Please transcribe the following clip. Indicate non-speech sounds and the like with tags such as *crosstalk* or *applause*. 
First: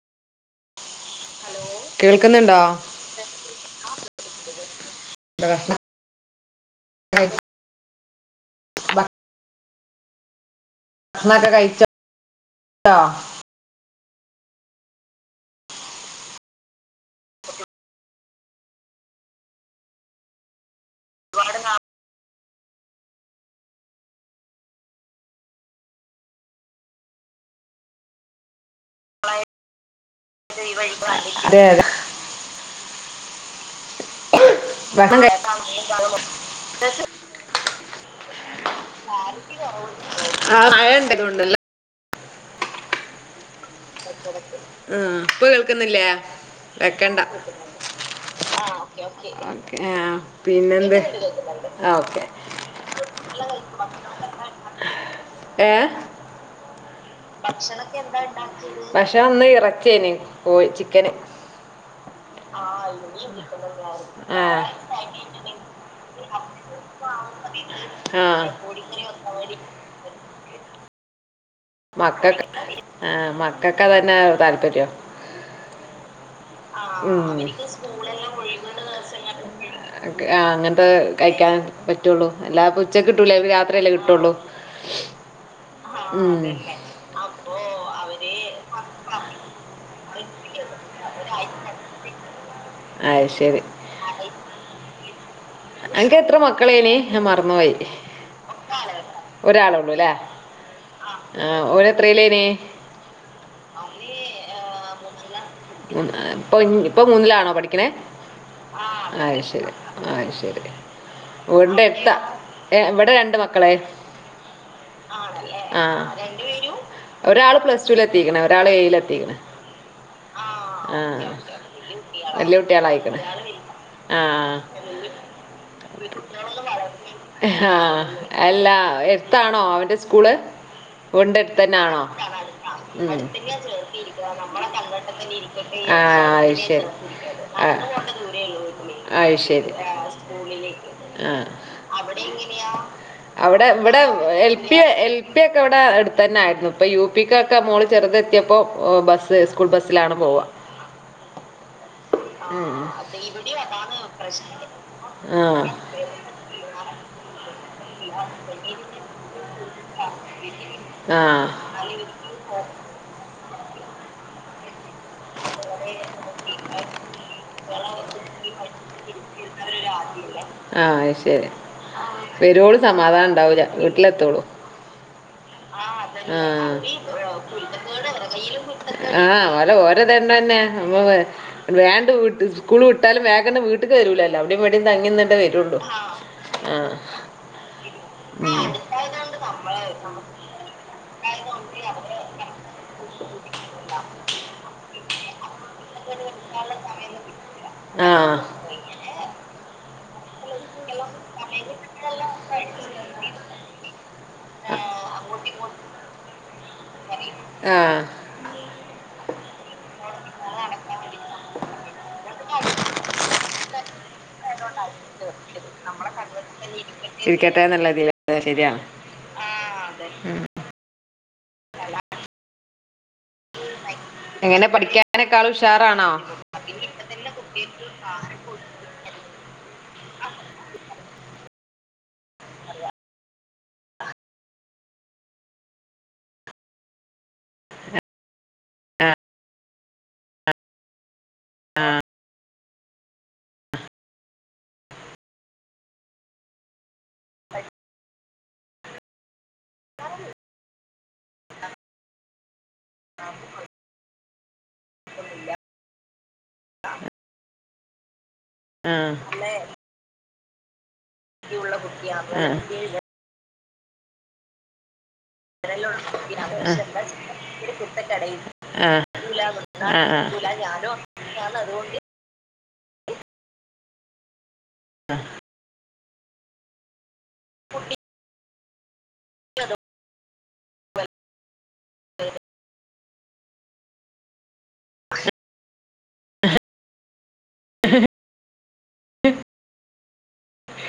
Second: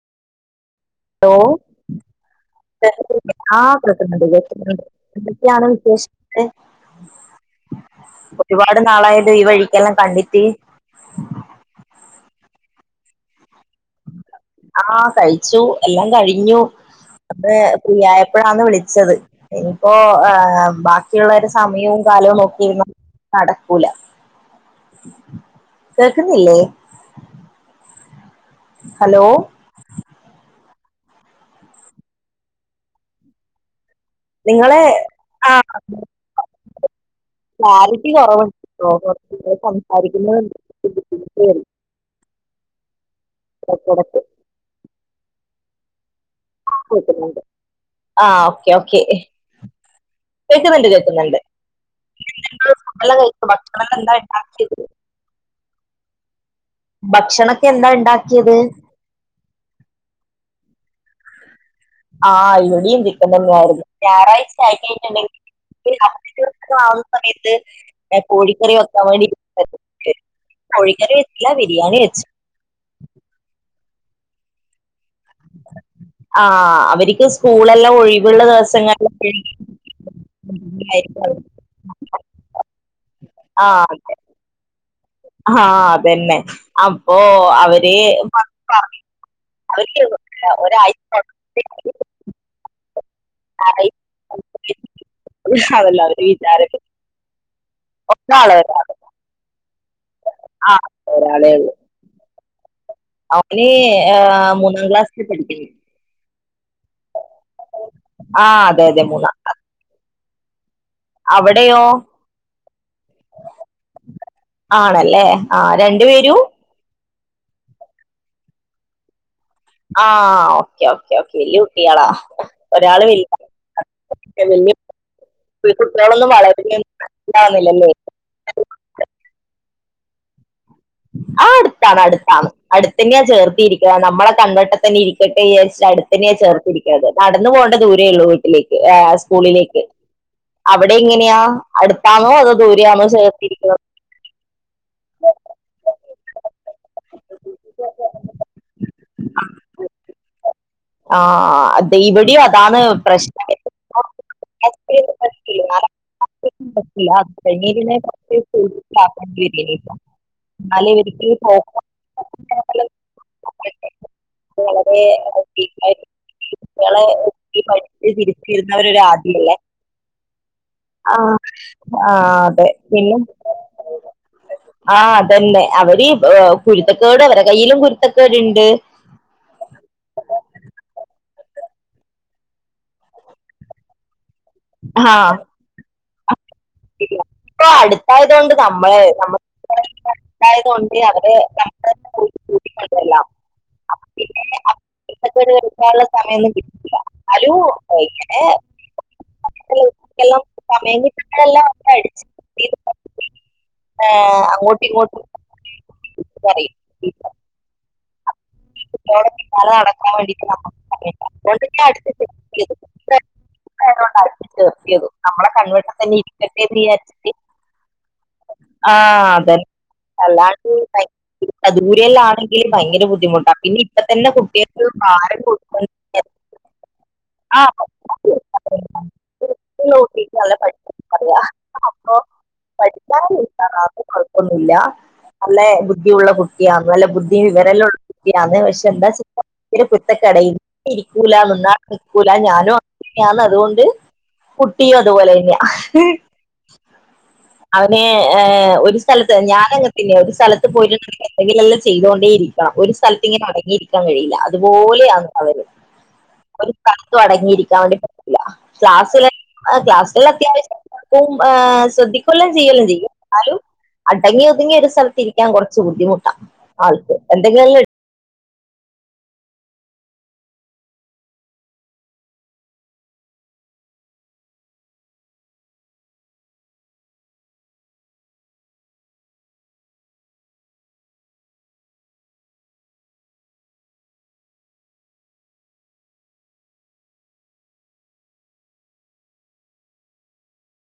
Hello ആ കേൾക്കുന്നുണ്ട് കേൾക്കുന്നുണ്ട് എന്തൊക്കെയാണ് വിശേഷം ആ ഒരുപാട് നാളായത് ഈ വഴിക്കെല്ലാം കണ്ടിട്ട് ഭക്ഷണം ഒക്കെ കഴിച്ചാ ആഹ കഴിച്ചു എല്ലാം കഴിഞ്ഞു അത് ഫ്രീയായപ്പോഴാാണ് വിളിച്ചത് ഇനിയിപ്പോ ബാക്കിയുള്ള ഒരു സമയവും കാലവും നോക്കിയിരുന്ന നടക്കൂല കേക്കുന്നില്ലേ ഹലോ അത് നിങ്ങളെ ഭക്ഷണം കഴി- ആ ക്ലാരിറ്റി കുറവുണ്ട്, സംസാരിക്കുമ്പോൾ ആ മഴ ബുദ്ധിമുട്ട് ഉണ്ടായതുകൊണ്ടല്ലേ വരുന്നു ഉം, ഇപ്പോ കേൾക്കുന്നില്ലേ വെക്കണ്ട കേൾക്കുന്നുണ്ട് ആഹ് ഓക്കെ ആഹ, ഓക്കെ ഓക്കേ ഒകെ കേൾക്കുന്നുണ്ട് പിന്നെന്ത് ഓക്കെ നമ്മളെല്ലാം കഴിച്ച്, ഭക്ഷണല്ലാം എന്താ ഉണ്ടാക്കിയേ ഏ ഭക്ഷണക്കെ എന്താ ഉണ്ടാക്കിയത് ഭക്ഷണം ഇന്ന് ഇറച്ചി ആയിന്ന്, കോഴി ചിക്കന് ആഹ് ഇവിടെയും ചിക്കൻ തന്നെയായിരുന്നു. ഞായറാഴ്ച ആയിട്ടുണ്ടെങ്കിൽ ഏ, ആഹ കോഴിക്കറി വെക്കാൻ വേണ്ടി കോഴിക്കറി വെച്ചില്ല ബിരിയാണി വെച്ചു മക്കൾക്കൊക്കെ ക്ക ആ മക്കൊക്കെ അത് തന്നെ താല്പര്യോ ആ അവർക്ക് സ്കൂളെല്ലാം സ്കൂൾ എല്ലാം ഒഴിവുള്ള ദിവസങ്ങളിലായിരിക്കും ദിവസങ്ങളിൽ, ആ അങ്ങനത്തെ കഴിക്കാൻ പറ്റുള്ളൂ അല്ലാതെ ഉച്ചക്ക് കിട്ടൂല്ലല്ലോ രാത്രി അല്ലെ കിട്ടോള്ളൂ ആഹ അതന്നെ അപ്പൊ അവര് വന്ന് പറഞ്ഞ ഒരാഴ്ച തൊട്ട് അയ്ശരി ഞായറാഴ്ച അതല്ല അനക്ക് അവര് എത്ര വിചാരിക്കും മക്കളേന്, ഞാൻ മറന്ന്പോയി ഒരാളെ ഒരാള് ഒരാള് ഉള്ളുല്ലേ, ആ ഒരാളെ ഉള്ളൂ ഓർ എത്രെയിലൈനി അവന് മൂന്നാം ക്ലാസ്സിൽ പഠിക്കു ഇപ്പൊ ഇപ്പൊ മൂന്നിലാണോ പഠിക്കണേ ആ അതെ അതെ മൂന്നാം അയ്ശരി അയ്ശരി അവിടെയോ വീടിന്റെ എടുത്ത, ഇവിടെ രണ്ട് മക്കളെ ആണല്ലേ ആ രണ്ടു പേരും ഒരാൾ പ്ലസ് ടുവിൽ എത്തിക്ക്ണ്, ഒരാൾ ഏഴിൽ എത്തിക്ക്ണ് ആഹ ഓക്കേ ഓക്കേ ഓക്കേ വല്യ കുട്ടികളാ ഒരാള് വലുത ആആആ കുട്ടികളൊന്നും വളരുന്ന ആഹ മനസ്സിലാവുന്നില്ലല്ലേ അല്ല എടുത്താണോ അവന്റെ സ്കൂള് വീടിന്റെ ആ അടുത്ത് തന്നെ അടുത്താണ് ആണോ അടുത്താണ്! ഉം. അടുത്തന്നെയാ ചേർത്തിരിക്ക നമ്മളെ കൺ വെട്ടെതന്നെ ഇരിക്ക ട്ട് വിചാരിച്ച് അടുത്തന്നെയ ആ, അത് ശരി. ചേർത്തിരിക്കത് നടന്ന പോകേണ്ട ദൂരേ ഉള്ളൂ വീട്ടിലേക്ക് ഏ അത് ശരി സ്കൂളിലേക്ക് അവിടെ എങ്ങനെയാ? ആ അടുത്താണോ അതോ ദൂരയാണോ അവിടെ ചേർത്തിരിക്കുന്നത്? ഇവിടെ എൽ പി എൽ പി ഒക്കെ ഇവിടെ അടുത്ത് തന്നെയാരുന്നു ഇപ്പ യു പി ക്കൊക്കെ മോള് ചെറുതെത്തിയപ്പോ ഒ ബസ്സ് സ്കൂൾ ബസ്സിലാണ് പോവ ആ അതെ ഇവിടെയും അതാണ് പ്രശ്നം ആ പറ്റില്ല *unintelligible* *unintelligible* *unintelligible* കുട്ടികളെ തിരിച്ചിരുന്നവരൊ ആദ്യല്ലേ ആ ശരി അതെ വെരേുളം പിന്നെ സമാധാനം ഉണ്ടാവൂില്ല വീട്ടിലെത്തോളം ആ അതന്നെ അവര് ഏ, കുരുത്തക്കേട് അവരെ കയ്യിലും കുരുത്തക്കേടുണ്ട് ആ ആ ഓല ഓരോതെന്നെ െമ്മ വേണ്ട സ്കൂൾ വിട്ടാലും വേഗ വീട്ട്ക്ക് വരുൂലല്ലോ അടെ വിടിം തങ്ങി ആ നിന്നിട്ടെ വരുള്ളൂ ആ ആ ഇപ്പൊ അടുത്തായതുകൊണ്ട് അതായിതോണ്ട് അവര് *unintelligible* അപ്പൊ പിന്നെ രുാനുള്ള സമയംന്നും കിട്ടില്ല അതും ആ പോയിക്കാംമയി *unintelligible* ല്ല കൊടിച്ച് *unintelligible* ആ അങ്ങോട്ടുമിങ്ങോട്ടും പറിയ് ആഹ് *inaudible* ചയ നമ്മളെ കൺവെട്ടം തന്നെ ഇരിക്കട്ടെന്ന് വിചാരിച്ചിട്ട് ഇരിക്കട്ടെ എന്നുള്ള ഇതിൽ ശരിയാണ് ആ അതെന്നെ അല്ലാണ്ട് *unintelligible* ദൂരെല്ലാണെങ്കിലും ഭയങ്കര ബുദ്ധിമുട്ടാ പിന്നിം ഇപ്പ തന്നെ എങ്ങനെ കുട്ടികക്ക് ഭാരം കൊടുക്കാതിരി ഇപ്പത്തന്നെ കുട്ടിക്കൾക്ക് ആഹാരം ഒടിപി ല്ലട്ടല്ല പ പറയാ പഠിക്കാനും *unintelligible* കൊഴപ്പൊന്നുല്ല നല്ലെ ബുദ്ധിയുള്ള കുട്ട്യാ നല്ല ബുദ്ധി ദ്ധിയും വിവരുള്ള കുട്ടിയാന്ന് പക്ഷെ എന്താ ചെയ്യാ *unintelligible* കുരുത്തകേട് *unintelligible* സ്കൂല നിന്നാ സ്കൂലാ ഞാനും ഞാനതുകൊണ്ട് കുട്ടിയും അതുപോലെ തന്നെയാ അവനേ ഏഹ് ഒരു സ്ഥലത്ത് ഞാനങ്ങത്തന്നെയാ ഒരു സ്ഥലത്ത് പോയിട്ട്ണ്ടങ്കി എന്തെങ്കിലെല്ലാ ചെയ്തോണ്ടേ ഇരി ആ ഒരു സ്ഥലത്ത് ഇങ്ങനെ അടങ്ങിയിരിക്കാൻ കഴിയില്ല അതുപോലെയാന്ന് അവര് ഒരു സ്ഥലത്തു അടങ്ങിയിരിക്കാണ്ട് ആഹ്‌ എല്ല അത്യാവശ്യം ശ്രദ്ധിക്കൂല്ല ചെയ്യല്ല ചെയ്യ അടങ്ങി ഒതുങ്ങി ഒരു സ്ഥല ആഹ് എന്തെങ്കിലും എ ഏ *unintelligible* ആഹ് പുട്ടി ചലോ *unintelligible* *unintelligible* *unintelligible*